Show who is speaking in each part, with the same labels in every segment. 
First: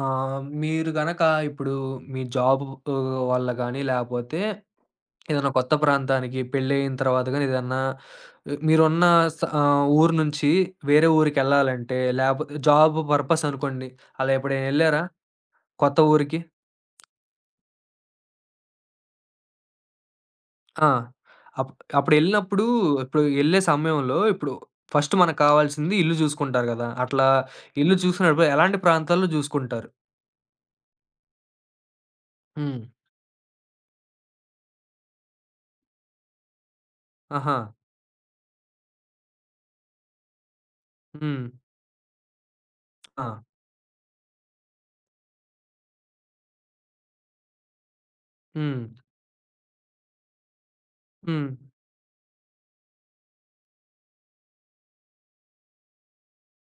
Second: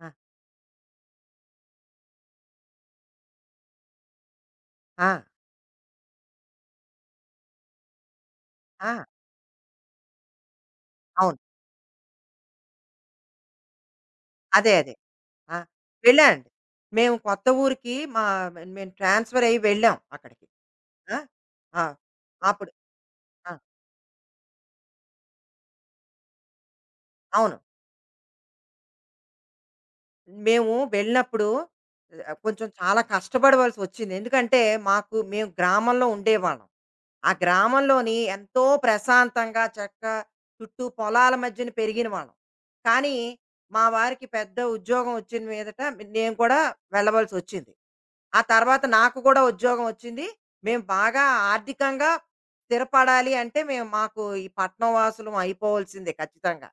Speaker 1: ఆ!
Speaker 2: ఆ!
Speaker 1: మీరు గనక ఇప్పుడు మీ జాబు వల్ల గాని, లేపోతే
Speaker 2: ఆ!
Speaker 1: ఏదైనా కొత్త ప్రాంతానికి పెళ్లయిన తర్వాత గాని ఏదన్నా
Speaker 2: ఆ!
Speaker 1: మీరున్న ఊరు నుంచి వేరే
Speaker 2: అవును.
Speaker 1: ఊరికెళ్ళాలంటే, లేపోతే జాబ్ పర్పస్ అనుకోండి. అలా ఎప్పుడైనా
Speaker 2: అదే. అదే.
Speaker 1: ఎళ్లారా
Speaker 2: ఆ!
Speaker 1: కొత్త ఊరికి?
Speaker 2: వెళ్ళానండి. మేము కొత్త ఊరికి మా మేము ట్రాన్స్‌ఫర్ అయ్యి వెళ్ళాం అక్కడికి.
Speaker 1: ఆ!
Speaker 2: ఆ!
Speaker 1: అప్
Speaker 2: ఆ!
Speaker 1: అప్పుడెళ్ళినప్పుడు
Speaker 2: అప్పుడు
Speaker 1: ఇప్పుడు
Speaker 2: ఆ!
Speaker 1: ఎళ్ళే సమయంలో ఇప్పుడు ఫస్ట్ మనకు కావాల్సింది ఇల్లు జూసుకుంటారు గదా! అట్లా
Speaker 2: అవును.
Speaker 1: ఇల్లు చూసుకునేటప్పుడు ఎలాంటి ప్రాంతాల్లో జూసుకుంటారు?
Speaker 2: మేము వెళ్ళినప్పుడు కొంచెం
Speaker 1: హ్మ్.
Speaker 2: చాలా కష్టపడవలసొచ్చింది. ఎందుకంటే మేము గ్రామంలో ఉండేవాళ్ళం. ఆ
Speaker 1: ఆహా!
Speaker 2: గ్రామంలోని ఎంతో ప్రశాంతంగా చక్కగా చుట్టూ పొలాల
Speaker 1: హ్మ్.
Speaker 2: మధ్యన పెరిగిన వాళ్ళం. కానీ
Speaker 1: ఆ!
Speaker 2: మా వారికి పెద్ద ఉద్యోగం వచ్చిన మీదట నేను కూడా వెళ్ళవలసొచ్చింది. ఆ
Speaker 1: హ్మ్.
Speaker 2: తర్వాత నాకు కూడా ఉద్యోగం వచ్చింది. మేము బాగా
Speaker 1: హ్మ్.
Speaker 2: ఆర్థికంగా స్థిరపడాలి అంటే మాకు ఈ పట్నం వాసులం అయిపోవాల్సిందే ఖచ్చితంగా.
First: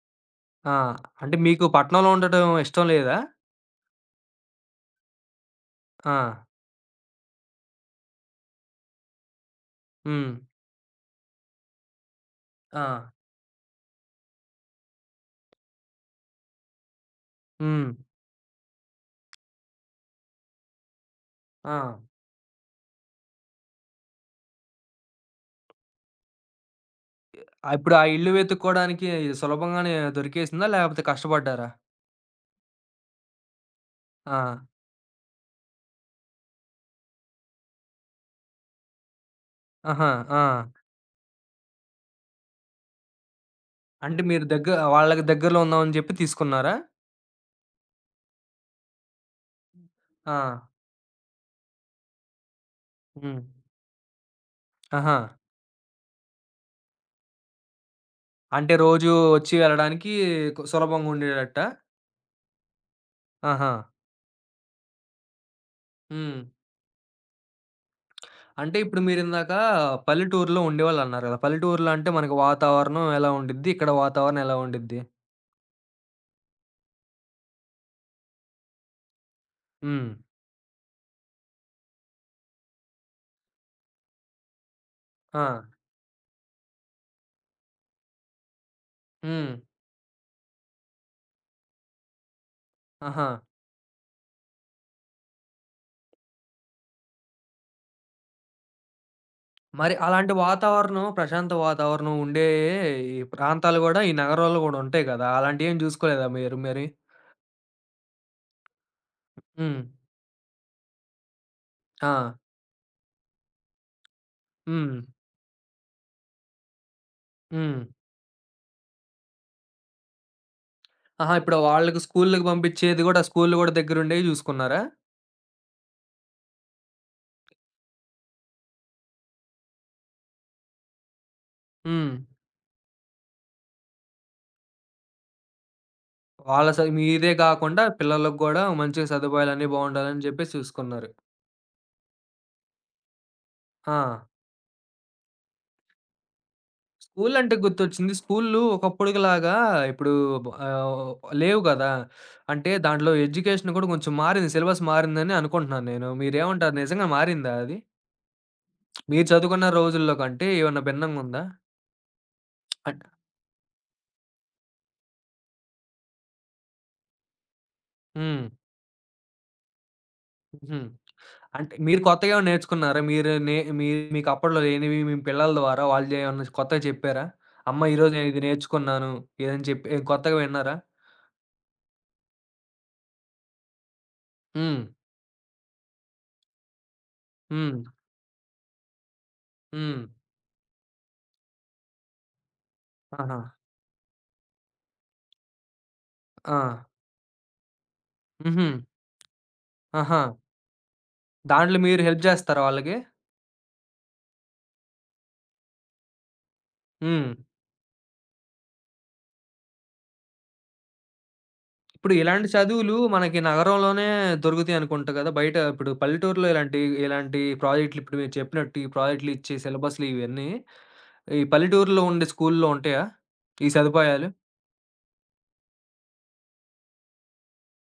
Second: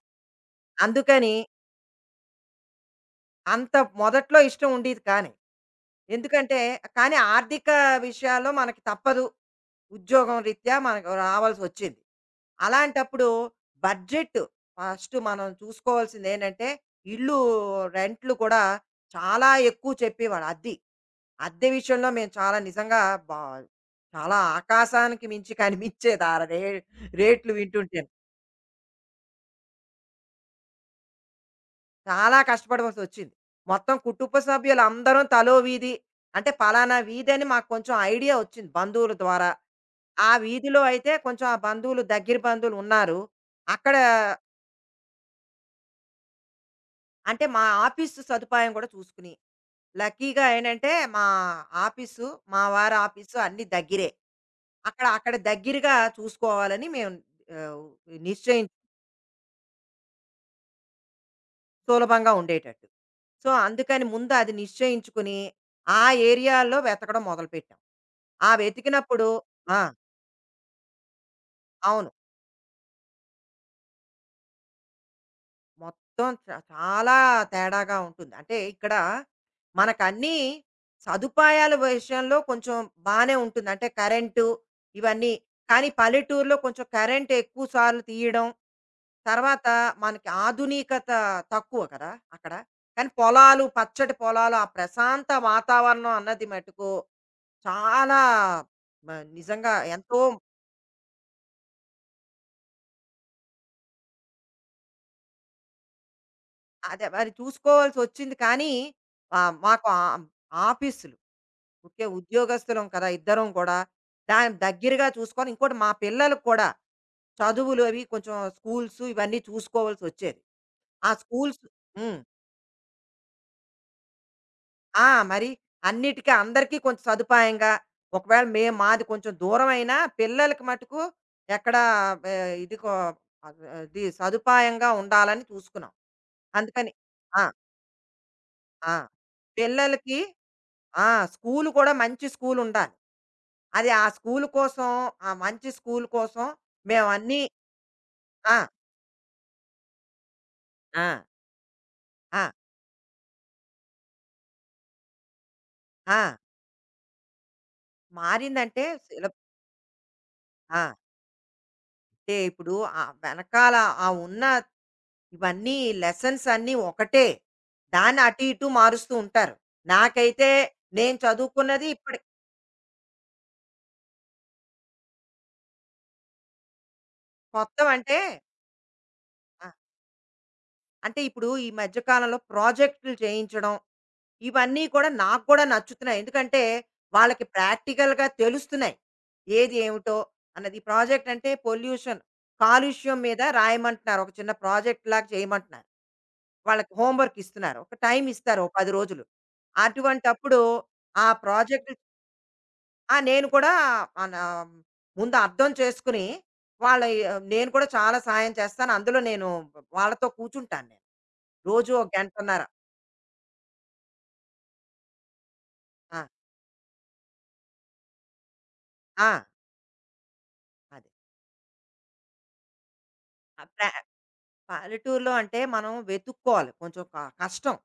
Speaker 1: ఆ!
Speaker 2: అందుకని
Speaker 1: అంటే మీకు పట్నంలో ఉండటం ఇష్టం లేదా?
Speaker 2: అంత మొదట్లో ఇష్టం ఉండేది కాని.
Speaker 1: ఆ!
Speaker 2: ఎందుకంటే కానీ ఆర్థిక విషయాల్లో మనకి తప్పదు.
Speaker 1: హ్మ్.
Speaker 2: ఉద్యోగం రీత్యా మనకు రావాల్సొచ్చింది.
Speaker 1: ఆ!
Speaker 2: అలాంటప్పుడు బడ్జెట్ ఫస్ట్ మనం చూసుకోవాల్సిందేంటంటే ఇల్లు
Speaker 1: హ్మ్.
Speaker 2: రెంట్లు కూడా చాలా ఎక్కువ చెప్పేవాడు అద్దీ. అద్దె
Speaker 1: ఆ!
Speaker 2: విషయంలో మేము చాలా నిజంగా బా చాలా ఆకాశానికి మించి కనిపించేది ఆ రేట్లు
Speaker 1: ఆ! ఇప్పుడు ఆ
Speaker 2: వింటుంటేను.
Speaker 1: ఇల్లు వెతుక్కోడానికి సులభంగానే దొరికేసిందా? లేకపోతే కష్టపడ్డారా?
Speaker 2: చాలా కష్టపడవలసి వచ్చింది. మొత్తం కుటుంబ
Speaker 1: ఆ!
Speaker 2: సభ్యులందరం తలో వీధి అంటే పలానా వీధి అని మాకు కొంచెం ఐడియా వచ్చింది బంధువుల ద్వారా.
Speaker 1: ఆహా!
Speaker 2: ఆ
Speaker 1: ఆ!
Speaker 2: వీధిలో అయితే కొంచెం ఆ బంధువులు దగ్గర బంధువులున్నారు. అక్కడ
Speaker 1: అంటే మీరు వాళ్ళకి దగ్గరలో ఉందామని చెప్పి తీసుకున్నారా?
Speaker 2: అంటే మా ఆఫీసు సదుపాయం కూడా చూసుకుని
Speaker 1: ఆ!
Speaker 2: లక్కీగా ఏంటంటే మా ఆఫీసు, మా వారి ఆఫీసు
Speaker 1: హ్మ్.
Speaker 2: అన్నీ దగ్గరే. అక్కడ
Speaker 1: ఆహా!
Speaker 2: అక్కడ దగ్గరగా చూసుకోవాలని మేము ఆహ్, నిశ్చయిం
Speaker 1: అంటే రోజూ వచ్చి వెళ్ళడానికి సులభంగా ఉండేటట్టా?
Speaker 2: సులభంగా ఉండేటట్టు. సో,
Speaker 1: ఆహా!
Speaker 2: అందుకని ముందు అది నిశ్చయించుకుని, ఆ
Speaker 1: హ్మ్.
Speaker 2: ఏరియాలో వెతకడం మొదలుపెట్టాం. ఆ
Speaker 1: అంటే ఇప్పుడు
Speaker 2: వెతికినప్పుడు
Speaker 1: మీరిందాక
Speaker 2: ఆ!
Speaker 1: పల్లెటూరులో ఉండేవాళ్ళన్నారు గదా! పల్లెటూరులో
Speaker 2: అవును.
Speaker 1: అంటే మనకి వాతావరణం ఎలా ఉండిద్ది? ఇక్కడ వాతావరణం ఎలా ఉండిద్ది?
Speaker 2: మొత్తం చాలా తేడాగా ఉంటుంది. అంటే ఇక్కడ
Speaker 1: హ్మ్.
Speaker 2: మనకన్నీ సదుపాయాల విషయంలో కొంచెం బానే ఉంటుంది. అంటే కరెంటు ఇవన్నీ.
Speaker 1: ఆ!
Speaker 2: కానీ పల్లెటూరులో కొంచెం కరెంట్ ఎక్కువ సార్లు తీయడం.
Speaker 1: హ్మ్.
Speaker 2: తర్వాత మనకి ఆధునికత తక్కువ కదా! అక్కడ. కానీ
Speaker 1: ఆహా!
Speaker 2: పొలాలు, పచ్చటి పొలాలు, ఆ ప్రశాంత వాతావరణం అన్నది మటుకు చాలా మ నిజంగా
Speaker 1: మరి
Speaker 2: ఎంతో
Speaker 1: అలాంటి వాతావరణం, ప్రశాంత వాతావరణం ఉండే ఈ ప్రాంతాలు గూడా ఈ నగరాల్లో గూడా ఉంటాయి గదా! అలాంటియేం జూసుకోలేదా మీరు మరి?
Speaker 2: అదే మరి చూసుకోవాల్సొచ్చింది. కానీ
Speaker 1: హ్మ్.
Speaker 2: మాకు ఆ ఆఫీసులు ముఖ్య
Speaker 1: ఆ!
Speaker 2: ఉద్యోగస్తులం కదా ఇద్దరం కూడా. దానికి
Speaker 1: హ్మ్.
Speaker 2: దగ్గరగా చూసుకొని ఇంకోటి మా పిల్లలకు కూడా
Speaker 1: హ్మ్.
Speaker 2: చదువులు అవి కొంచెం స్కూల్స్ ఇవన్నీ చూసుకోవాల్సొచ్చేది. ఆ
Speaker 1: ఆహా! ఇప్పుడు
Speaker 2: స్కూల్స్
Speaker 1: వాళ్ళకి
Speaker 2: హ్మ్.
Speaker 1: స్కూలుకి పంపిచ్చేది గూడా స్కూల్లు గూడా దగ్గరుండేయి జూసుకున్నారా?
Speaker 2: ఆ! మరి అన్నిటికి అందరికీ కొంచెం సదుపాయంగా ఒకవేళ మేము మాది కొంచెం దూరమైనా పిల్లలకి మటుకు ఎక్కడ
Speaker 1: హ్మ్.
Speaker 2: బె ఇది కొ ఆహ్, ఇది సదుపాయంగా ఉండాలని చూసుకున్నాం.
Speaker 1: వాళ్ళ స
Speaker 2: అందుకని
Speaker 1: మీదే
Speaker 2: ఆ!
Speaker 1: గాకుండా పిల్లలకి గూడా
Speaker 2: ఆ!
Speaker 1: మంచి సదుపాయాలన్నీ
Speaker 2: పిల్లలకి
Speaker 1: బావుండాలని జెప్పేసి చూసుకున్నారు.
Speaker 2: ఆ! స్కూలు కూడా మంచి స్కూలుండాలి. అది
Speaker 1: ఆ!
Speaker 2: ఆ స్కూలు కోసం, ఆ మంచి స్కూలు కోసం
Speaker 1: స్కూల్
Speaker 2: మేవన్నీ
Speaker 1: అంటే గుర్తొచ్చింది.
Speaker 2: ఆ!
Speaker 1: స్కూల్లు ఒకప్పుడులాగా ఇప్పుడు బ్
Speaker 2: ఆ!
Speaker 1: ఆహ్, లేవు గదా!
Speaker 2: ఆ!
Speaker 1: అంటే దాంట్లో ఎడ్యుకేషన్ గూడా కొంచెం మారింది. సిలబస్ మారిందని అనుకుంటున్నాను నేను.
Speaker 2: ఆ!
Speaker 1: మీరేమంటారు? నిజంగా మారిందా అది?
Speaker 2: మారిందంటే
Speaker 1: మీరు చదువుకున్న రోజుల్లో కంటే
Speaker 2: ఆ!
Speaker 1: ఏమన్నా భిన్నంగా ఉందా?
Speaker 2: అంటే ఇప్పుడు
Speaker 1: అంట్
Speaker 2: ఆ వెనకాల ఆ ఉన్న ఇవన్నీ లెసన్స్ అన్నీ ఒకటే. దాన్ని అటు
Speaker 1: హ్మ్.
Speaker 2: ఇటు మారుస్తూ ఉంటారు. నాకైతే
Speaker 1: హుహు.
Speaker 2: నేను
Speaker 1: అంటే
Speaker 2: చదువుకున్నది
Speaker 1: మీరు
Speaker 2: ఇప్పటి
Speaker 1: కొత్తగా ఏమైనా నేర్చుకున్నారా? మీరు నే మీ మీకు అప్పట్లో లేనివి మీ పిల్లల ద్వారా వాళ్ళు ఏమన్నా కొత్తగా చెప్పారా? అమ్మ
Speaker 2: మొత్తం
Speaker 1: ఈరోజు
Speaker 2: అంటే
Speaker 1: నేను ఇది నేర్చుకున్నాను. ఇదని
Speaker 2: ఆ!
Speaker 1: చెప్పి ఏం కొత్తగా విన్నారా?
Speaker 2: అంటే ఇప్పుడు ఈ మధ్య కాలంలో ప్రాజెక్టులు చేయించడం
Speaker 1: హ్మ్.
Speaker 2: ఇవన్నీ కూడా నాకు కూడా నచ్చుతున్నాయి. ఎందుకంటే, వాళ్ళకి
Speaker 1: హ్మ్.
Speaker 2: ప్రాక్టికల్‌గా తెలుస్తున్నాయి. ఏది
Speaker 1: హ్మ్.
Speaker 2: ఏమిటో అన్నది. ఈ ప్రాజెక్ట్ అంటే పొల్యూషన్ కాలుష్యం
Speaker 1: ఆహా!
Speaker 2: మీద రాయమంటున్నారు. ఒక చిన్న ప్రాజెక్ట్‌లాగా చేయమంటున్నారు.
Speaker 1: ఆ!
Speaker 2: వాళ్ళకి హోమ్ వర్క్ ఇస్తున్నారు. ఒక టైమ్ ఇస్తారు.
Speaker 1: హుహు.
Speaker 2: ఓ 10 రోజులు.
Speaker 1: ఆహా!
Speaker 2: అటువంటప్పుడు ఆ
Speaker 1: దాంట్లో
Speaker 2: ప్రాజెక్ట్
Speaker 1: మీరు హెల్ప్ జేస్తారా వాళ్ళకి?
Speaker 2: ఆ! నేను కూడా మన ముందు అర్థం చేసుకుని, వాళ్ళ
Speaker 1: హ్మ్.
Speaker 2: నేను కూడా చాలా సాయం చేస్తాను. అందులో నేను వాళ్ళతో కూర్చుంటాను నేను. రోజు ఒక
Speaker 1: ఇప్పుడు ఇలాంటి
Speaker 2: గంటన్నర.
Speaker 1: చదువులు మనకి నగరంలోనే దొరుకుతాయనుకుంటా కదా! బయట ఇప్పుడు
Speaker 2: ఆ!
Speaker 1: పల్లెటూరులో ఇలాంటి, ఇలాంటి ప్రాజెక్టులు ఇప్పుడు మీరు చెప్పినట్టు ఈ
Speaker 2: ఆ!
Speaker 1: ప్రాజెక్టులు ఇచ్చే సిలబస్‌లు ఇవన్నీ
Speaker 2: అది.
Speaker 1: ఈ పల్లెటూరులో ఉండే స్కూలులో ఉంటాయా?
Speaker 2: ఆ!
Speaker 1: ఈ సదుపాయాలు?
Speaker 2: పల్లెటూరులో అంటే మనం వెతుక్కోవాలి. కొంచెం కష్టం.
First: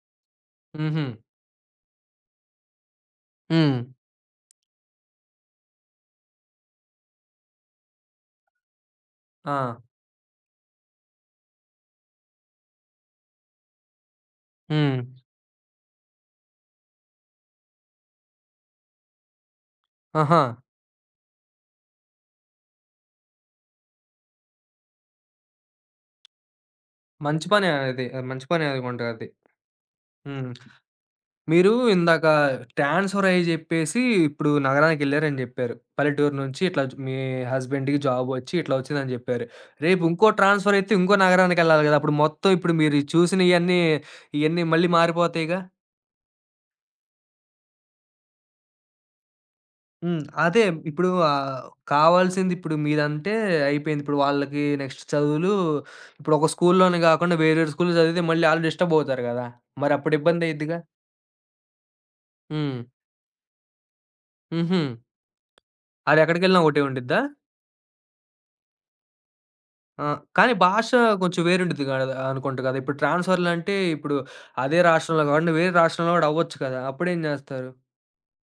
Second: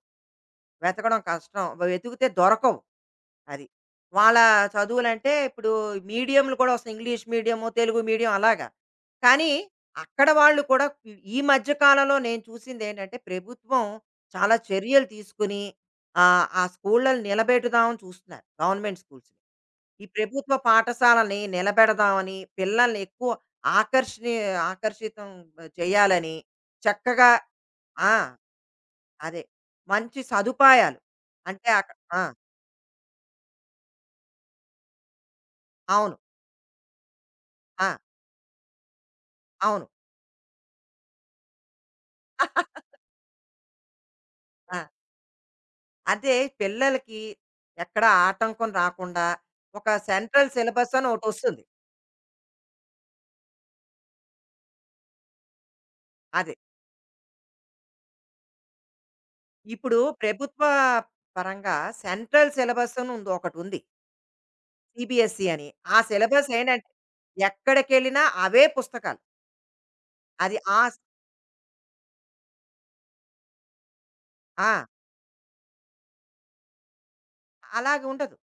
Speaker 1: హుహు.
Speaker 2: వెతకడం కష్టం. వెతికితే దొరకవు. అది.
Speaker 1: హ్మ్.
Speaker 2: వాళ్ళ చదువులంటే ఇప్పుడు మీడియంలు కూడా వస్తాయి. ఇంగ్లీష్ మీడియము, తెలుగు మీడియం అలాగా. కానీ
Speaker 1: ఆ!
Speaker 2: అక్కడ వాళ్ళు కూడా ఈ మధ్య కాలంలో నేను చూసిందేంటంటే ప్రభుత్వం చాలా
Speaker 1: హ్మ్.
Speaker 2: చర్యలు తీసుకొని ఆ స్కూళ్ళని నిలబెడదామని చూస్తున్నారు. గవర్నమెంట్ స్కూల్స్‌ని. ఈ
Speaker 1: ఆహా!
Speaker 2: ప్రభుత్వ పాఠశాలని నిలబెడదామని పిల్లల్ని ఎక్కువ ఆకర్షణీ ఆకర్షితం చేయాలని చక్కగా
Speaker 1: మంచి పనే అది.
Speaker 2: ఆ!
Speaker 1: మంచి పనే అనుకుంటా అది.
Speaker 2: అదే. మంచి
Speaker 1: హ్మ్.
Speaker 2: సదుపాయాలు. అంటే
Speaker 1: మీరు
Speaker 2: అక్కడ ఆ!
Speaker 1: ఇందాక ట్రాన్స్‌ఫర్ అయ్యి జెప్పేసి ఇప్పుడు నగరానికెళ్లారని జెప్పారు.
Speaker 2: అవును.
Speaker 1: పల్లెటూరు నుంచి ఇట్లా జు మీ
Speaker 2: ఆ!
Speaker 1: హస్బెండ్‌కి జాబ్ వచ్చి ఇట్లా వచ్చిందని జెప్పారు.
Speaker 2: అవును.
Speaker 1: రేపు ఇంకో ట్రాన్స్‌ఫర్ అయితే ఇంకో నగరానికెళ్ళాలి గదా! అప్పుడు మొత్తం ఇప్పుడు మీరు చూసినయన్నీ ఇయన్నీ
Speaker 2: ఆ!
Speaker 1: మళ్ళీ మారిపోతాయిగా?
Speaker 2: అంటే పిల్లలకి ఎక్కడ ఆటంకం రాకుండా ఒక
Speaker 1: హ్మ్.
Speaker 2: సెంట్రల్
Speaker 1: అదే
Speaker 2: సిలబస్
Speaker 1: ఇప్పుడు
Speaker 2: అని ఒకటొస్తుంది.
Speaker 1: కావాల్సింది ఇప్పుడు మీదంటే అయిపోయింది. ఇప్పుడు వాళ్ళకి నెక్స్ట్ చదువులు ఇప్పుడు ఒక
Speaker 2: అదే.
Speaker 1: స్కూల్లోనే గాకుండా వేరే స్కూల్‌లో చదివితే మళ్ళీ ఆళ్ళు డిస్టర్బ్ అవుతారు గదా!
Speaker 2: ఇప్పుడు
Speaker 1: మరప్పుడు
Speaker 2: ప్రభుత్వ
Speaker 1: ఇబ్బందయిద్దిగా?
Speaker 2: పరంగా సెంట్రల్
Speaker 1: హ్మ్.
Speaker 2: సిలబస్ అని ఉంది ఒకటుంది.
Speaker 1: హుహు.
Speaker 2: సీబీఎస్ఈ అని. ఆ సిలబస్
Speaker 1: అదెక్కడికెళ్ళినా ఒకటే
Speaker 2: ఏంటంటే
Speaker 1: ఉండిద్దా?
Speaker 2: ఎక్కడికెళ్ళినా అవే పుస్తకాలు.
Speaker 1: ఆ! కానీ
Speaker 2: అది
Speaker 1: భాష కొంచెం వేరుండిద్ది గదా! అనుకుంట గదా! ఇప్పుడు ట్రాన్స్‌ఫర్‌లంటే ఇప్పుడు
Speaker 2: ఆ!
Speaker 1: అదే రాష్ట్రంలో గాకుండా వేరే రాష్ట్రంలో గూడా అవ్వచ్చు కదా! అప్పుడేం జేస్తారు?
Speaker 2: అలాగా ఉండదు.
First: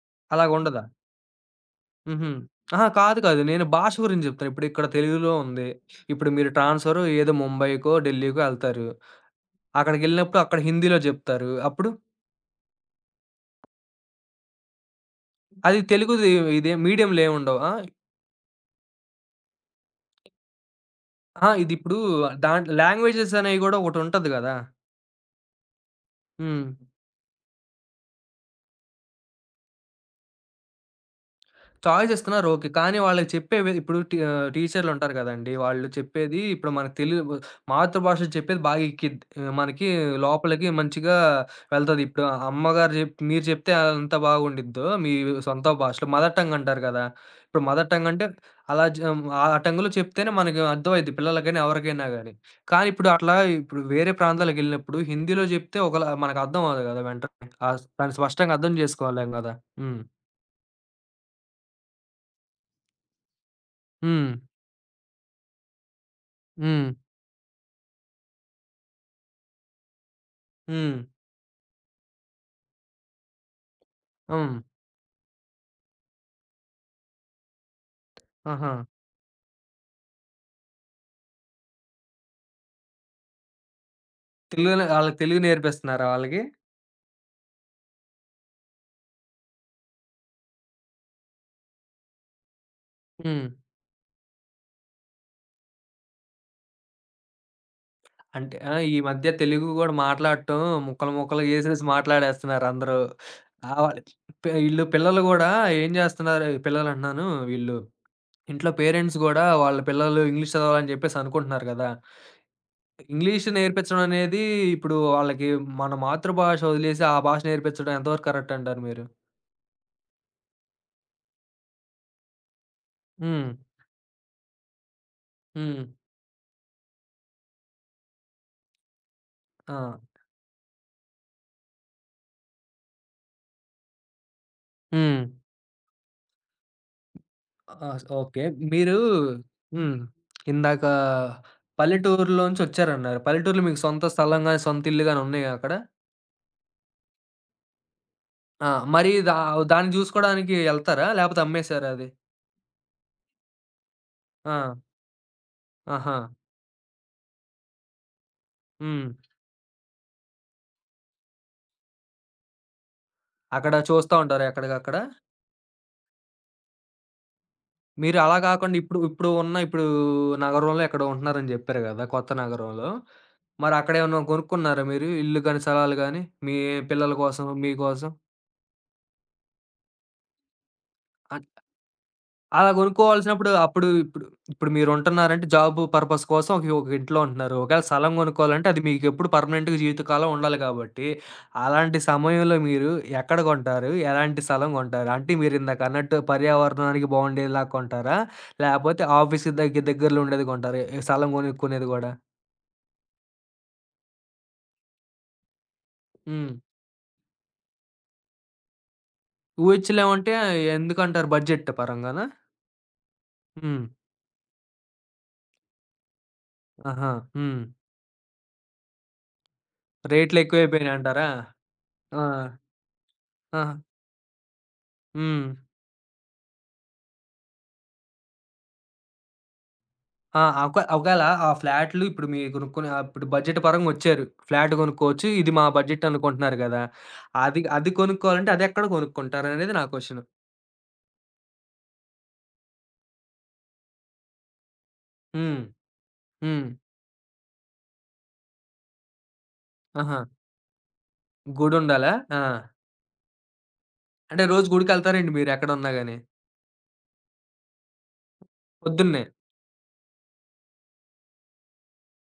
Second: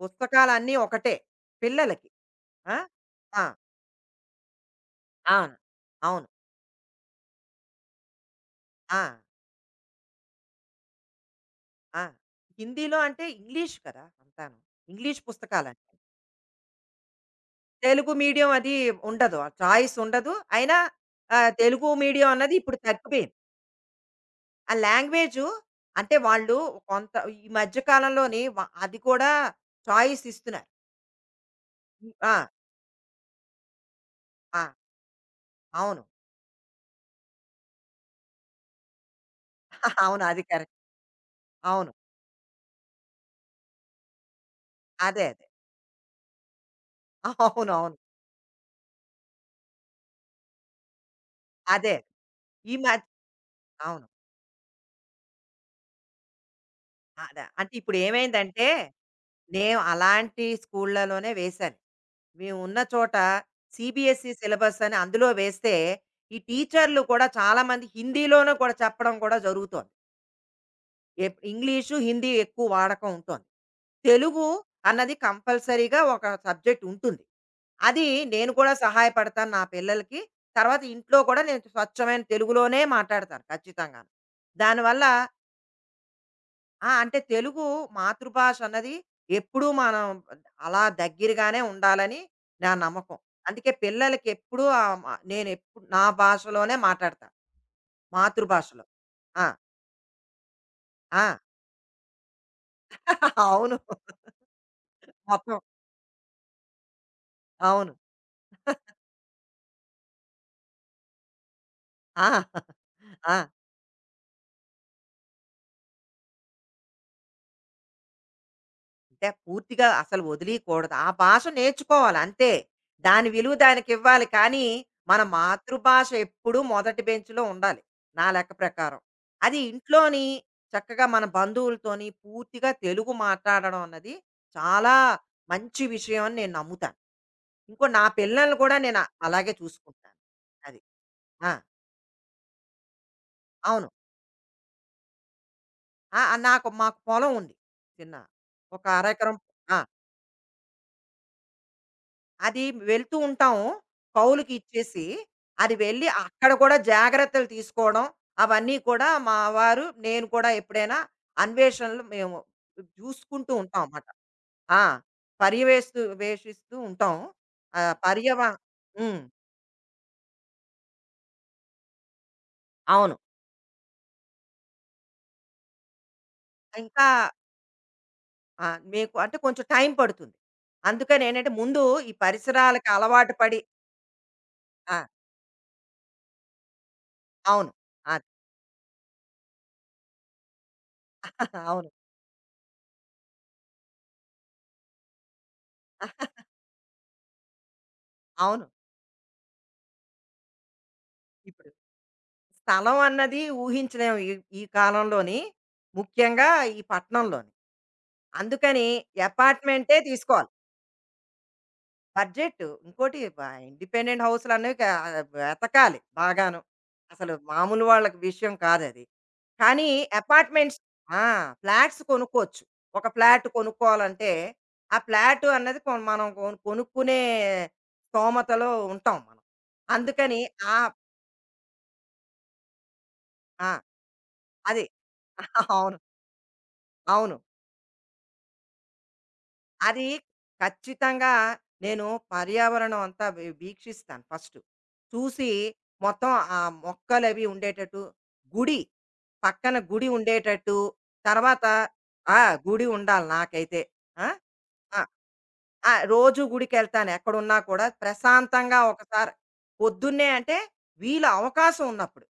Speaker 2: పుస్తకాలన్నీ
Speaker 1: అలాగుండదా?
Speaker 2: ఒకటే పిల్లలకి.
Speaker 1: హుహు.
Speaker 2: ఆ!
Speaker 1: అహా! కాదు కాదు.
Speaker 2: ఆ!
Speaker 1: నేను భాష గురించి జెప్తున్నా. ఇప్పుడు ఇక్కడ తెలుగులో
Speaker 2: అవును.
Speaker 1: ఉంది.
Speaker 2: అవును.
Speaker 1: ఇప్పుడు మీరు ట్రాన్స్‌ఫర్ ఏదో ముంబైకో, ఢిల్లీకో ఎళ్తారు.
Speaker 2: ఆ!
Speaker 1: అక్కడికెళ్ళినప్పుడు అక్కడ హిందీలో జెప్తారు. అప్పుడు
Speaker 2: ఆ! హిందీలో అంటే ఇంగ్లీష్ కదా! అంతాను. ఇంగ్లీష్
Speaker 1: అది
Speaker 2: పుస్తకాలంటే.
Speaker 1: తెలుగుది ఇదే మీడియంలేముండవు. ఆ!
Speaker 2: తెలుగు మీడియం అది ఉండదు. ఆ చాయిస్ ఉండదు. అయినా
Speaker 1: ఆ!
Speaker 2: తెలుగు
Speaker 1: ఇదిప్పుడు
Speaker 2: మీడియం అన్నది
Speaker 1: దాంట్లో
Speaker 2: ఇప్పుడు
Speaker 1: లాంగ్వేజెస్
Speaker 2: తగ్గిపోయింది.
Speaker 1: అనేవి గూడా ఒకటుంటది గదా!
Speaker 2: ఆ లాంగ్వేజు అంటే వాళ్ళు
Speaker 1: హ్మ్.
Speaker 2: కొంత ఈ మధ్య కాలంలోని అది కూడా చాయిస్ ఇస్తున్నారు.
Speaker 1: చాయిస్
Speaker 2: ఆ!
Speaker 1: ఇస్తున్నారు ఓకే. కానీ వాళ్ళకి చెప్పేవి ఇప్పుడు
Speaker 2: ఆ!
Speaker 1: టీచర్లుంటారు గదండీ! వాళ్ళు
Speaker 2: అవును.
Speaker 1: చెప్పేది ఇప్పుడు మనకు తెలి వ మాతృభాషలో చెప్పేది బాగా ఎక్కిద్ది. మనకి
Speaker 2: అవును. అది
Speaker 1: లోపలికి
Speaker 2: కరెక్ట్.
Speaker 1: మంచిగా
Speaker 2: అవును.
Speaker 1: వెళ్తది. ఇప్పుడు అమ్మగారు మీరు చెప్తే ఎంత బాగుండిద్దో మీ
Speaker 2: అదే. అదే.
Speaker 1: సొంత భాషలో మదర్ టంగ్ అంటారు గదా! ఇప్పుడు మదర్
Speaker 2: అవునవును.
Speaker 1: టంగ్ అంటే అలా జ ఆ టంగ్‌లో చెప్తేనే మనకు అర్థమైద్ది పిల్లలకైనా,
Speaker 2: అదే.
Speaker 1: ఎవరికైనా గాని.
Speaker 2: ఈ
Speaker 1: కానీ
Speaker 2: మధ్య
Speaker 1: ఇప్పుడు అట్లా ఇప్పుడు
Speaker 2: అవును.
Speaker 1: వేరే ప్రాంతాలకెళ్ళినప్పుడు హిందీలో జెప్తే ఒకలా మనకు అర్థం అవ్వదు గదా!
Speaker 2: అదే.
Speaker 1: వెంటనే.
Speaker 2: అంటే ఇప్పుడు
Speaker 1: దాన్ని స్పష్టంగా
Speaker 2: ఏమైందంటే,
Speaker 1: అర్థం జేసుకోలేం గదా!
Speaker 2: నేను
Speaker 1: హ్మ్.
Speaker 2: అలాంటి స్కూళ్ళలోనే వేశాను. మేము ఉన్న చోట
Speaker 1: హ్మ్.
Speaker 2: సీబీఎస్ఈ సిలబస్ అని అందులో వేస్తే ఈ
Speaker 1: హ్మ్.
Speaker 2: టీచర్లు కూడా చాలా మంది హిందీలోనూ కూడా చెప్పడం కూడా జరుగుతోంది.
Speaker 1: హ్మ్.
Speaker 2: ఇంగ్లీషు, హిందీ ఎక్కువ వాడకం ఉంటోంది. తెలుగు
Speaker 1: హ్మ్.
Speaker 2: అన్నది కంపల్సరీగా ఒక సబ్జెక్ట్ ఉంటుంది. అది నేను
Speaker 1: ఆహా!
Speaker 2: కూడా సహాయపడతాను నా పిల్లలకి. తర్వాత ఇంట్లో కూడా నేను స్వచ్ఛమైన తెలుగులోనే మాట్లాడతాను ఖచ్చితంగాను.
Speaker 1: తెలుగులో
Speaker 2: దానివల్ల
Speaker 1: ఆళ్ళకి తెలుగు నేర్పిస్తున్నారా వాళ్ళకి?
Speaker 2: ఆ! అంటే తెలుగు మాతృభాష అన్నది ఎప్పుడూ మనం అలా దగ్గరగానే ఉండాలని నా నమ్మకం.
Speaker 1: హ్మ్.
Speaker 2: అందుకే పిల్లలకి ఎప్పుడూ ఆహ్, మ నేనెప్పుడు నా భాషలోనే మాట్లాడతా.
Speaker 1: అంటే ఆ!
Speaker 2: మాతృభాషలో.
Speaker 1: ఈ మధ్య
Speaker 2: ఆ!
Speaker 1: తెలుగు గూడా మాట్లాడటం ముక్కలు
Speaker 2: ఆ!
Speaker 1: ముక్కలు చేసేసి మాట్లాడేస్తున్నారు అందరూ.
Speaker 2: అవును.
Speaker 1: ఆవ ఈళ్ళు పిల్లలు గూడా
Speaker 2: మొత్తం.
Speaker 1: ఏం జేస్తున్నారు పిల్లలంటున్నాను వీళ్ళు
Speaker 2: అవును.
Speaker 1: ఇంట్లో పేరెంట్స్ గూడా వాళ్ళ పిల్లలు ఇంగ్లీష్ చదవాలని జెప్పేసి అనుకుంటున్నారు గదా!
Speaker 2: ఆ! ఆ!
Speaker 1: ఇంగ్లీష్ నేర్పించడం అనేది ఇప్పుడు వాళ్ళకి మన మాతృభాష వదిలేసి ఆ భాష నేర్పించడం ఎంతవరకు కరెక్ట్ అంటారు మీరు?
Speaker 2: అంటే పూర్తిగా అసలు వదిలీయకూడదు. ఆ భాష నేర్చుకోవాలి అంతే. దాని
Speaker 1: హ్మ్.
Speaker 2: విలువ దానికివ్వాలి. కానీ, మన
Speaker 1: హ్మ్.
Speaker 2: మాతృభాష ఎప్పుడూ మొదటి బెంచ్‌లో ఉండాలి. నా లెక్క ప్రకారం. అది
Speaker 1: ఆ!
Speaker 2: ఇంట్లోని చక్కగా మన బంధువులతోని పూర్తిగా తెలుగు మాట్లాడడం అన్నది చాలా
Speaker 1: హ్మ్.
Speaker 2: మంచి విషయం అని నేను నమ్ముతాను.
Speaker 1: ఆ!
Speaker 2: ఇంకో నా
Speaker 1: ఓకే.
Speaker 2: పిల్లల్ని కూడా
Speaker 1: మీరు
Speaker 2: నేను అలాగే
Speaker 1: హ్మ్.
Speaker 2: చూసుకుంటాను. అది.
Speaker 1: ఇందాక
Speaker 2: ఆ!
Speaker 1: పల్లెటూరులోంచి వచ్చారన్నారు. పల్లెటూరులో మీకు
Speaker 2: అవును.
Speaker 1: సొంత స్థలం గాని, సొంత ఇల్లు గాని ఉన్నాయా అక్కడ?
Speaker 2: ఆ! ఆ, మాకు పొలం ఉంది. చిన్న
Speaker 1: ఆ!
Speaker 2: ఒక
Speaker 1: మరి
Speaker 2: అరెకరం ఆ!
Speaker 1: దాన్ని చూసుకోడానికి ఎళ్తారా? లేపోతే అమ్మేసారా అది?
Speaker 2: అది వెళ్తూ ఉంటాం. కౌలుకి
Speaker 1: ఆ!
Speaker 2: ఇచ్చేసి, అది వెళ్ళి
Speaker 1: ఆహా!
Speaker 2: అక్కడ కూడా జాగ్రత్తలు తీసుకోవడం, అవన్నీ కూడా
Speaker 1: హ్మ్.
Speaker 2: మా వారు, నేను కూడా ఎప్పుడైనా అన్వేషణలు మేము చూసుకుంటూ
Speaker 1: అక్కడ
Speaker 2: ఉంటాం అన్నమాట.
Speaker 1: చూస్తా ఉంటారా
Speaker 2: ఆ!
Speaker 1: ఎక్కడికక్కడ?
Speaker 2: పర్యవేస్తూ వేషిస్తూ ఉంటాం. ఆహ్,
Speaker 1: మీరు అలా
Speaker 2: పర్యవ
Speaker 1: కాకుండా ఇప్పుడు,
Speaker 2: హ్మ్.
Speaker 1: ఇప్పుడు ఉన్న ఇప్పుడు నగరంలో ఎక్కడో ఉంటున్నారని జెప్పారు గదా! కొత్త నగరంలో.
Speaker 2: అవును.
Speaker 1: మరి అక్కడేమన్నా కొనుక్కున్నారా మీరు? ఇల్లు గాని, స్థలాలు గాని మీ
Speaker 2: ఇంకా
Speaker 1: పిల్లల కోసం, మీకోసం?
Speaker 2: ఆ! మీకు అంటే కొంచెం టైం పడుతుంది. అందుకని
Speaker 1: అన్
Speaker 2: ఏంటంటే, ముందు ఈ
Speaker 1: అలా
Speaker 2: పరిసరాలకి అలవాటు
Speaker 1: కొనుక్కోవాల్సినప్పుడు
Speaker 2: పడి
Speaker 1: అప్పుడు ఇప్పుడు ఇప్పుడు
Speaker 2: ఆ!
Speaker 1: మీరుంటున్నారంటే జాబ్ పర్పస్ కోసం ఒక ఒక ఇంట్లో ఉంటున్నారు.
Speaker 2: అవును.
Speaker 1: ఒకవేళ స్థలం
Speaker 2: అది.
Speaker 1: కొనుక్కోవాలంటే అది మీకెప్పుడు పర్మనెంట్‌గా జీవితకాలం ఉండాలి కాబట్టి,
Speaker 2: అవును.
Speaker 1: అలాంటి సమయంలో మీరు ఎక్కడ కొంటారు? ఎలాంటి స్థలం కొంటారు? అంటే మీరిందాక అన్నట్టు పర్యావరణానికి బావుండేలా కొంటారా?
Speaker 2: అవును.
Speaker 1: లేపోతే ఆఫీస్‌కి దగ్గర దగ్గరలో ఉండేది కొంటారా? ఈ స్థలం
Speaker 2: ఇప్పుడు
Speaker 1: కొనుక్కునేది గూడా?
Speaker 2: స్థలం అన్నది ఊహించలేము ఈ ఈ కాలంలోని. ముఖ్యంగా
Speaker 1: హ్మ్.
Speaker 2: ఈ పట్టణంలోని. అందుకని అపార్ట్‌మెంటే
Speaker 1: ఊహించలేమంటే
Speaker 2: తీసుకోవాలి.
Speaker 1: ఎందుకంటారు? బడ్జెట్ పరంగానా?
Speaker 2: బడ్జెట్ ఇంకోటి
Speaker 1: హ్మ్.
Speaker 2: ఇండిపెండెంట్ హౌస్‌లనేవి వెతకాలి బాగాను.
Speaker 1: ఆహా!
Speaker 2: అసలు
Speaker 1: హ్మ్.
Speaker 2: మామూలు వాళ్ళకి విషయం కాదది. కానీ అపార్ట్‌మెంట్స్ ఆ!
Speaker 1: రేట్‌లెక్కువైపోయినాయంటారా?
Speaker 2: ఫ్లాట్స్
Speaker 1: ఆ!
Speaker 2: కొనుక్కోవచ్చు. ఒక ఫ్లాట్
Speaker 1: ఆ!
Speaker 2: కొనుక్కోవాలంటే, ఆ ఫ్లాట్
Speaker 1: హ్మ్.
Speaker 2: అన్నది మనం కొనుక్కునే స్తోమతలో ఉంటాం మనం. అందుకని
Speaker 1: ఆ!
Speaker 2: ఆ!
Speaker 1: ఒకేళ ఆ ఫ్లాట్లు ఇప్పుడు మీరు కొనుక్కునే ఇప్పుడు బడ్జెట్
Speaker 2: ఆ!
Speaker 1: పరంగా వచ్చారు. ఫ్లాట్
Speaker 2: అది.
Speaker 1: కొనుక్కోవచ్చు. ఇది మా
Speaker 2: అవును.
Speaker 1: బడ్జెట్ అనుకుంటున్నారు గదా!
Speaker 2: అవును.
Speaker 1: అది అది కొనుక్కోవాలంటే అదెక్కడ కొనుక్కుంటారనేది నా
Speaker 2: అది
Speaker 1: క్వెషన్?
Speaker 2: ఖచ్చితంగా నేను పర్యావరణం అంతా వీక్షిస్తాను ఫస్ట్. చూసి
Speaker 1: హ్మ్.
Speaker 2: మొత్తం ఆ
Speaker 1: హ్మ్.
Speaker 2: మొక్కలవి ఉండేటట్టు, గుడి పక్కన గుడి
Speaker 1: ఆహా!
Speaker 2: ఉండేటట్టు, తర్వాత
Speaker 1: గుడుండాలా?
Speaker 2: ఆ!
Speaker 1: ఆ!
Speaker 2: గుడి ఉండాలి నాకైతే. ఆ!
Speaker 1: అంటే రోజు
Speaker 2: ఆ!
Speaker 1: గుడికెళ్తారండి మీరు ఎక్కడున్నా
Speaker 2: ఆ!
Speaker 1: గాని?
Speaker 2: రోజూ గుడికెళ్తాను. ఎక్కడున్నా కూడా ప్రశాంతంగా
Speaker 1: పొద్దున్నే.
Speaker 2: ఒకసారి పొద్దున్నే అంటే వీలు అవకాశం ఉన్నప్పుడు.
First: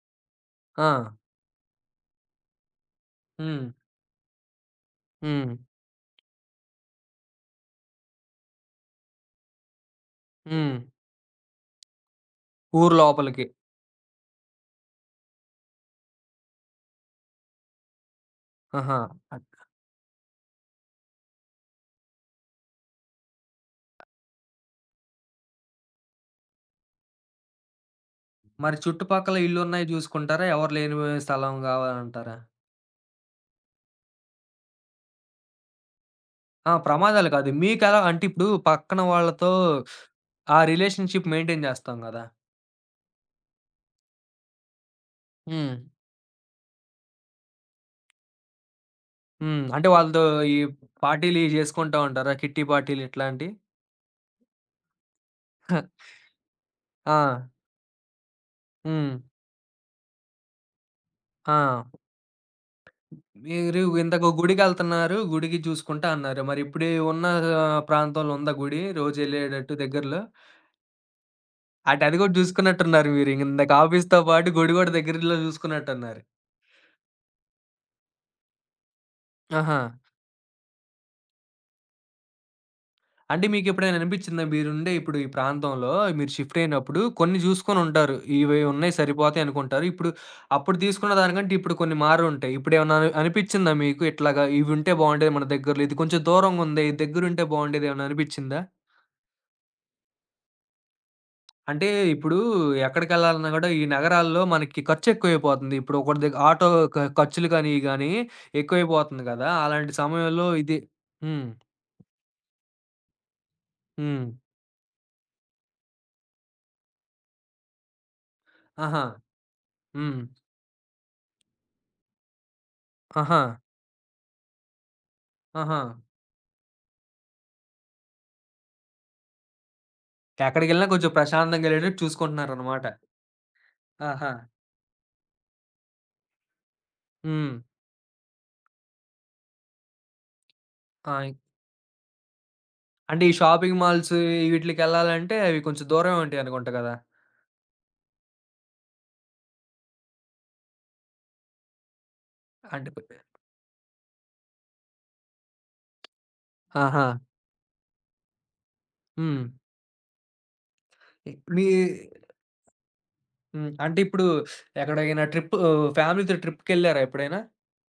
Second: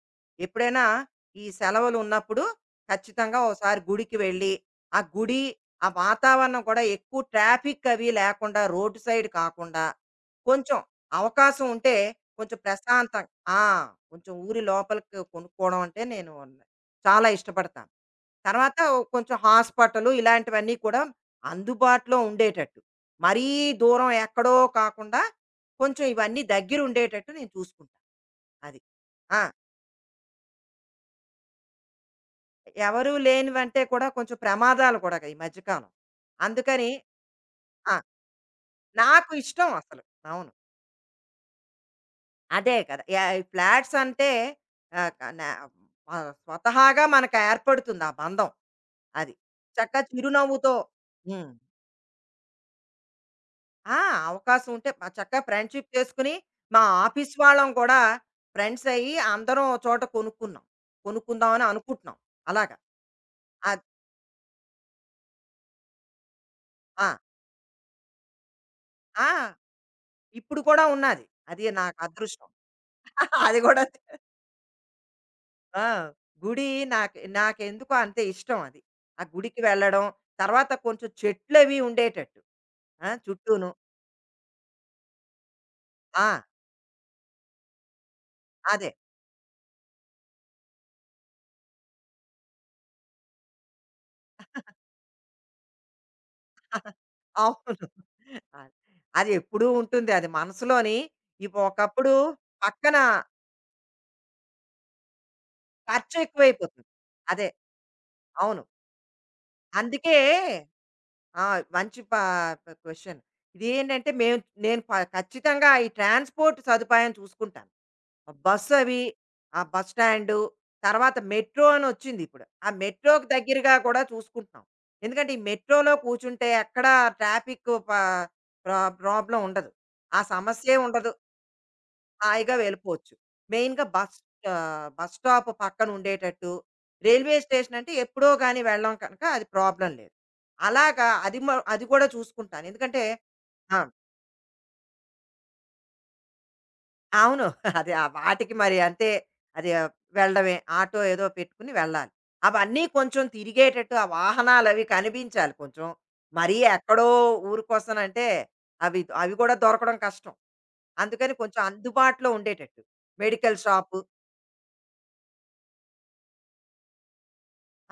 Speaker 2: ఎప్పుడైనా
Speaker 1: ఆ!
Speaker 2: ఈ సెలవులున్నప్పుడు ఖచ్చితంగా
Speaker 1: హ్మ్.
Speaker 2: ఓసారి గుడికి వెళ్ళి, ఆ గుడి,
Speaker 1: హ్మ్.
Speaker 2: ఆ వాతావరణం కూడా ఎక్కువ ట్రాఫిక్ అవి లేకుండా రోడ్డు సైడ్ కాకుండా
Speaker 1: హ్మ్.
Speaker 2: కొంచెం అవకాశం ఉంటే కొంచెం
Speaker 1: ఊరు
Speaker 2: ప్రశాంతం
Speaker 1: లోపలికి.
Speaker 2: ఆ! కొంచెం ఊరి లోపలికి కొనుక్కోవడం అంటే నేను చాలా ఇష్టపడతాను. తర్వాత
Speaker 1: ఆహా!
Speaker 2: కొంచెం హాస్పిటలు ఇలాంటివన్నీ కూడా అందుబాటులో ఉండేటట్టు. మరీ దూరం ఎక్కడో కాకుండా కొంచెం ఇవన్నీ దగ్గర ఉండేటట్టు నేను చూసుకుంటాను.
Speaker 1: మరి
Speaker 2: అది.
Speaker 1: చుట్టుపక్కల
Speaker 2: ఆ!
Speaker 1: ఇళ్ళున్నాయి జూసుకుంటారా? ఎవరు లేని స్థలం గావాలంటారా?
Speaker 2: ఎవరు లేనివంటే కూడా కొంచెం ప్రమాదాలు కూడా ఈ మధ్యకాలం.
Speaker 1: ఆ!
Speaker 2: అందుకని
Speaker 1: ప్రమాదాలు కాదు.
Speaker 2: ఆ!
Speaker 1: మీకెలా అంటే ఇప్పుడు పక్కన
Speaker 2: నాకు
Speaker 1: వాళ్ళతో
Speaker 2: ఇష్టం అసలు. అవును.
Speaker 1: ఆ రిలేషన్‌షిప్ మెయింటైన్ చేస్తాం గదా!
Speaker 2: అదే కదా! ఈ ఫ్లాట్స్ అంటే ఆహ్, క నా
Speaker 1: హ్మ్.
Speaker 2: ఆహ్, స్వతహాగా మనకు ఏర్పడుతుంది ఆ బంధం. అది.
Speaker 1: హ్మ్. అంటే
Speaker 2: చక్కగా
Speaker 1: వాళ్ళతో ఈ
Speaker 2: చిరునవ్వుతో హ్మ్.
Speaker 1: పార్టీలియి చేసుకుంటా ఉంటారా? కిట్టి పార్టీలు ఇట్లాంటియి?
Speaker 2: ఆ! అవకాశం ఉంటే చక్కగా ఫ్రెండ్‌షిప్ చేసుకొని, మా
Speaker 1: ఆ!
Speaker 2: ఆఫీస్ వాళ్ళం కూడా ఫ్రెండ్స్
Speaker 1: హ్మ్.
Speaker 2: అయ్యి, అందరం ఓ చోట కొనుక్కున్నాం. కొనుక్కుందాం
Speaker 1: ఆ!
Speaker 2: అని అనుకుంటున్నాం. అలాగా.
Speaker 1: మీరు
Speaker 2: అద్
Speaker 1: ఇందాక గుడికెళ్తన్నారు. గుడికి చూసుకుంటా అన్నారు. మరి ఇప్పుడు
Speaker 2: ఆ!
Speaker 1: ఉన్న ప్రాంతంలో ఉందా గుడి
Speaker 2: ఆ!
Speaker 1: రోజెళ్ళేటట్టు దగ్గరలో?
Speaker 2: ఇప్పుడు కూడా ఉన్నాది. అది నాకు
Speaker 1: అంటే అది గూడా
Speaker 2: అదృష్టం.
Speaker 1: చూసుకున్నట్టున్నారు మీరు.
Speaker 2: అది
Speaker 1: ఇందాక
Speaker 2: కూడా
Speaker 1: ఆఫీస్‌తో పాటు గుడి గూడా దగ్గరలో
Speaker 2: ఆ!
Speaker 1: చూసుకున్నట్టున్నారు.
Speaker 2: గుడి నాకెందుకో అంతే ఇష్టం అది. ఆ గుడికి
Speaker 1: ఆహా!
Speaker 2: వెళ్ళడం, తర్వాత కొంచెం చెట్లవి ఉండేటట్టు. ఆ!
Speaker 1: అంటే
Speaker 2: చుట్టూను.
Speaker 1: మీకెప్పుడైనా అనిపించిందా? మీరుండే ఇప్పుడు ఈ ప్రాంతంలో
Speaker 2: ఆ!
Speaker 1: మీరు షిఫ్ట్ అయినప్పుడు కొన్ని చూసుకొనుంటారు. ఇవి
Speaker 2: అదే.
Speaker 1: ఉన్నాయి సరిపోతాయి అనుకుంటారు. ఇప్పుడు అప్పుడు తీసుకున్న దానికంటే ఇప్పుడు కొన్ని మారుంటాయి. ఇప్పుడేమన్నా అని అనిపించిందా మీకు ఇట్లాగా ఇవుంటే బావుండేది మన దగ్గరలో, ఇది కొంచెం దూరంగుంది. ఇది దగ్గరుంటే
Speaker 2: అవును.
Speaker 1: బావుండేది ఏమన్నా అనిపించిందా?
Speaker 2: అది. అది ఎప్పుడూ ఉంటుంది. అది మనసులోని
Speaker 1: అంటే
Speaker 2: ఒకప్పుడు
Speaker 1: ఇప్పుడు
Speaker 2: పక్కన
Speaker 1: ఎక్కడికెళ్ళాలన్నా గూడా ఈ నగరాల్లో మనకి ఖర్చెక్కువైపోతుంది. ఇప్పుడు ఒకటి దగ్గ ఆటో
Speaker 2: ఖర్చెక్కువైపోతుంది.
Speaker 1: ఖ ఖర్చులు
Speaker 2: అదే.
Speaker 1: గానీ, ఇయి గానీ
Speaker 2: అవును.
Speaker 1: ఎక్కువైపోతుంది గదా! అలాంటి
Speaker 2: అందుకే
Speaker 1: సమయంలో ఇది హ్మ్.
Speaker 2: ఆ! మంచి ప ప క్వెషన్. ఇదేంటంటే
Speaker 1: హ్మ్.
Speaker 2: మేము నేను ఖచ్చితంగా ఈ ట్రాన్స్‌పోర్ట్ సదుపాయం చూసుకుంటాను.
Speaker 1: ఆహా!
Speaker 2: బస్సవి, ఆ బస్
Speaker 1: హ్మ్.
Speaker 2: స్టాండు, తర్వాత మెట్రో అనొచ్చిందిప్పుడు. ఆ మెట్రోకి
Speaker 1: ఆహా!
Speaker 2: దగ్గరగా కూడా చూసుకుంటున్నాం. ఎందుకంటే ఈ
Speaker 1: ఆహా!
Speaker 2: మెట్రోలో కూర్చుంటే ఎక్కడా ట్రాఫిక్కు ప ప్రా ప్రాబ్లమ్ ఉండదు. ఆ సమస్యే
Speaker 1: ఎక్కడికెళ్ళినా కొంచెం
Speaker 2: ఉండదు.
Speaker 1: ప్రశాంతంగా యెళ్ళేటట్టు
Speaker 2: హాయిగా
Speaker 1: చూసుకుంటున్నారనమాట.
Speaker 2: వెళ్ళిపోవచ్చు. మెయిన్‌గా
Speaker 1: ఆహా!
Speaker 2: బస్ స్టాప్ పక్కన ఉండేటట్టు, రైల్వే
Speaker 1: హ్మ్.
Speaker 2: స్టేషన్ అంటే ఎప్పుడో గాని వెళ్ళం కనుక అది ప్రాబ్లమ్ లేదు. అలాగా
Speaker 1: ఆ!
Speaker 2: అది కూడా చూసుకుంటాను. ఎందుకంటే
Speaker 1: అంటే ఈ షాపింగ్
Speaker 2: ఆ!
Speaker 1: మాల్స్ వీటిలికెళ్ళాలంటే అవి కొంచెం దూరమే ఉంటాయనుకుంట గదా!
Speaker 2: అవును. అదే ఆ వాటికి మరి అంతే అది వెళ్ళడమే. ఆటో ఏదో పెట్టుకుని వెళ్ళాలి. అవన్నీ
Speaker 1: అంటే
Speaker 2: కొంచెం తిరిగేటట్టు ఆ వాహనాలవి కనిపించాలి కొంచెం. మరీ
Speaker 1: ఆహా!
Speaker 2: ఎక్కడో ఊరు కోసనంటే అవి అవి
Speaker 1: హ్మ్.
Speaker 2: కూడా దొరకడం కష్టం.
Speaker 1: ఇ
Speaker 2: అందుకని కొంచెం
Speaker 1: మీ
Speaker 2: అందుబాటులో ఉండేటట్టు. మెడికల్
Speaker 1: హ్మ్. అంటే
Speaker 2: షాపు
Speaker 1: ఇప్పుడు ఎక్కడికైనా ట్రిప్ ఫ్యామిలీతో ట్రిప్‌కెళ్లారా ఎప్పుడైనా?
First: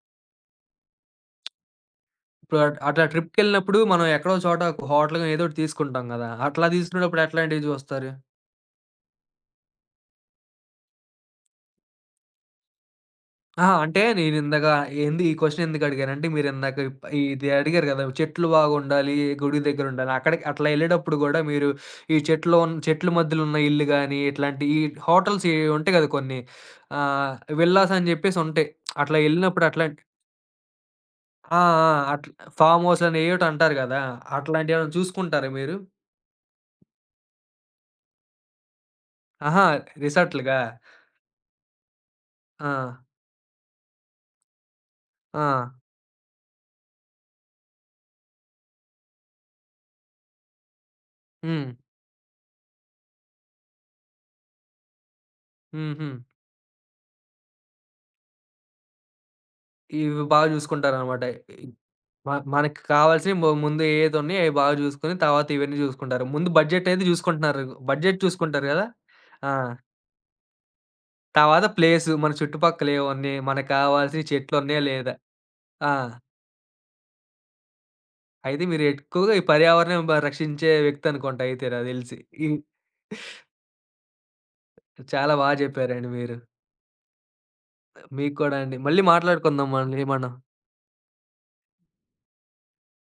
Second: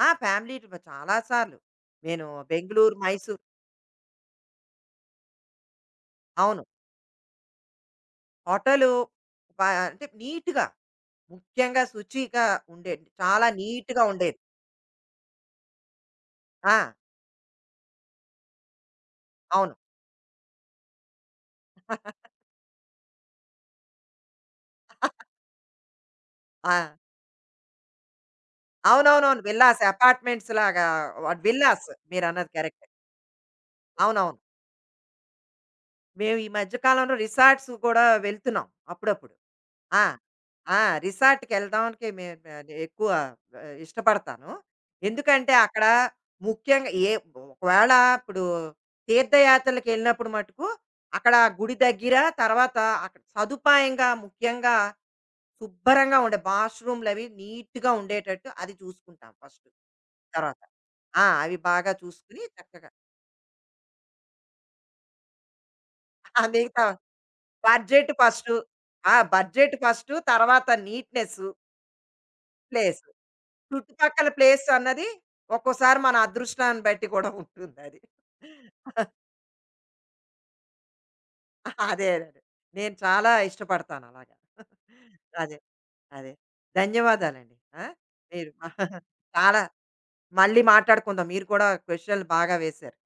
Speaker 2: ఆ! ఫ్యామిలీ ట్రిప్ చాలా సార్లు. నేను
Speaker 1: ఇప్పుడు
Speaker 2: బెంగుళూరు,
Speaker 1: అట్లా
Speaker 2: మైసూర్
Speaker 1: ట్రిప్‌కెళ్ళినప్పుడు మనం ఎక్కడో చోట ఒక హోటల్ గాని ఏదో ఒకటి తీసుకుంటాం గదా!
Speaker 2: అవును.
Speaker 1: అట్లా తీసుకునేటప్పుడు ఎట్లాంటివి చూస్తారు?
Speaker 2: హోటలు ప అంటే నీట్‌గా, ముఖ్యంగా శుచిగా ఉండేది. చాలా
Speaker 1: ఆ! అంటే
Speaker 2: నీట్‌గా ఉండేది.
Speaker 1: నేనిందాక ఏంది ఈ క్వెషన్ ఎందుకడిగానంటే, మీరిందాక
Speaker 2: ఆ!
Speaker 1: ఇది అడిగారు గదా! చెట్లు బాగుండాలి, గుడి
Speaker 2: అవును.
Speaker 1: దగ్గరుండాలి. అక్కడికి అట్లా యెళ్ళేటప్పుడు గూడా మీరు ఈ చెట్ల మధ్యలో ఉన్న ఇల్లు గానీ, ఇట్లాంటి ఈ హోటల్స్ ఇవి ఉంటాయి గదా కొన్ని.
Speaker 2: ఆ!
Speaker 1: ఆహ్, విల్లాస్ అని జెప్పేసుంటాయి. అట్లా
Speaker 2: అవునవునవును.
Speaker 1: యెళ్ళినప్పుడు
Speaker 2: విల్లాస్
Speaker 1: అట్లాంటి
Speaker 2: అపార్ట్మెంట్స్ లాగా వాట్
Speaker 1: ఆ! ఆ!
Speaker 2: విల్లాస్
Speaker 1: అట్లా
Speaker 2: మీరన్నది
Speaker 1: ఫార్మ్
Speaker 2: కరెక్టే.
Speaker 1: హౌస్‌లని ఏయోటి అంటారు గదా!
Speaker 2: అవునవును.
Speaker 1: అట్లాంటియేమైనా చూసుకుంటారా మీరు?
Speaker 2: మేము ఈ మధ్య కాలంలో రిసార్ట్స్ కూడా వెళ్తున్నాం అప్పుడప్పుడు.
Speaker 1: అహా!
Speaker 2: ఆ!
Speaker 1: రిసార్ట్‌లుగా?
Speaker 2: ఆ! రిసార్ట్‌కెళ్దామనికి
Speaker 1: ఆ!
Speaker 2: ఎక్కువ ఇష్టపడతాను.
Speaker 1: ఆ!
Speaker 2: ఎందుకంటే, అక్కడ ముఖ్యంగా ఒకవేళ ఇప్పుడు తీర్థయాత్రలకెళ్ళినప్పుడు మటుకు, అక్కడ
Speaker 1: హ్మ్.
Speaker 2: గుడి దగ్గర తర్వాత అక్కడ సదుపాయంగా ముఖ్యంగా
Speaker 1: హుహు.
Speaker 2: శుభ్రంగా ఉండే బాష్‌రూమ్‌లవి నీట్‌గా ఉండేటట్టు అది చూసుకుంటాం ఫస్టు.
Speaker 1: ఇవి బాగా
Speaker 2: తర్వాత
Speaker 1: జూసుకుంటారనమాట.
Speaker 2: ఆ! అవి
Speaker 1: ఇ
Speaker 2: బాగా
Speaker 1: మ
Speaker 2: చూసుకుని
Speaker 1: మనకి
Speaker 2: చక్కగా
Speaker 1: కావాల్సినయి ముందు ఏదున్నాయో అయి బాగా జూసుకొని, తర్వాత ఇవన్నీ జూసుకుంటారు.
Speaker 2: ఆ!
Speaker 1: ముందు
Speaker 2: మిగతా
Speaker 1: బడ్జెట్ అయితే జూసుకుంటున్నారు.
Speaker 2: Budget
Speaker 1: budget
Speaker 2: first.
Speaker 1: చూసుకుంటారు గదా!
Speaker 2: ఆ!
Speaker 1: ఆ!
Speaker 2: బడ్జెట్ ఫస్టు, తర్వాత నీట్‌నెస్సు,
Speaker 1: తర్వాత ప్లేసు, మన చుట్టుపక్కల
Speaker 2: ప్లేసు.
Speaker 1: ఏవున్నాయి, మనకు కావాల్సిన
Speaker 2: చుట్టుపక్కల ప్లేస్
Speaker 1: చెట్లున్నాయా
Speaker 2: అన్నది
Speaker 1: లేదా? ఆ!
Speaker 2: ఒక్కోసారి మన అదృష్టాన్ని బట్టి కూడా ఉంటుందది.
Speaker 1: అయితే మీరు ఎక్కువగా ఈ పర్యావరణం బ రక్షించే వ్యక్తనుకుంటా అయితే నాకు
Speaker 2: అదే. అదే.
Speaker 1: దెలిసి. ఈ
Speaker 2: నేను చాలా ఇష్టపడతాను అలాగా.
Speaker 1: చాలా బా
Speaker 2: అదే.
Speaker 1: జెప్పారండి
Speaker 2: అదే.
Speaker 1: మీరు.
Speaker 2: ధన్యవాదాలండి. ఆ!
Speaker 1: మీకు
Speaker 2: మీరు
Speaker 1: కూడా అండి. మళ్ళీ
Speaker 2: చాలా
Speaker 1: మాట్లాడుకుందాం మళ్ళీ మనం.
Speaker 2: మళ్ళీ మాట్లాడుకుందాం. మీరు కూడా క్వెషన్‌లు బాగా వేశారు.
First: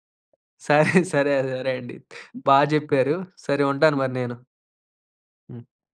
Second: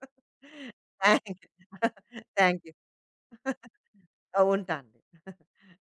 Speaker 1: సరే.
Speaker 2: థాంక్
Speaker 1: సరే. సరే అండి.
Speaker 2: యూ.
Speaker 1: బా
Speaker 2: థాంక్ యూ.
Speaker 1: జెప్పారు. సరే ఉంటాను మరి నేను.
Speaker 2: ఉంటానండి.
Speaker 1: హ్మ్.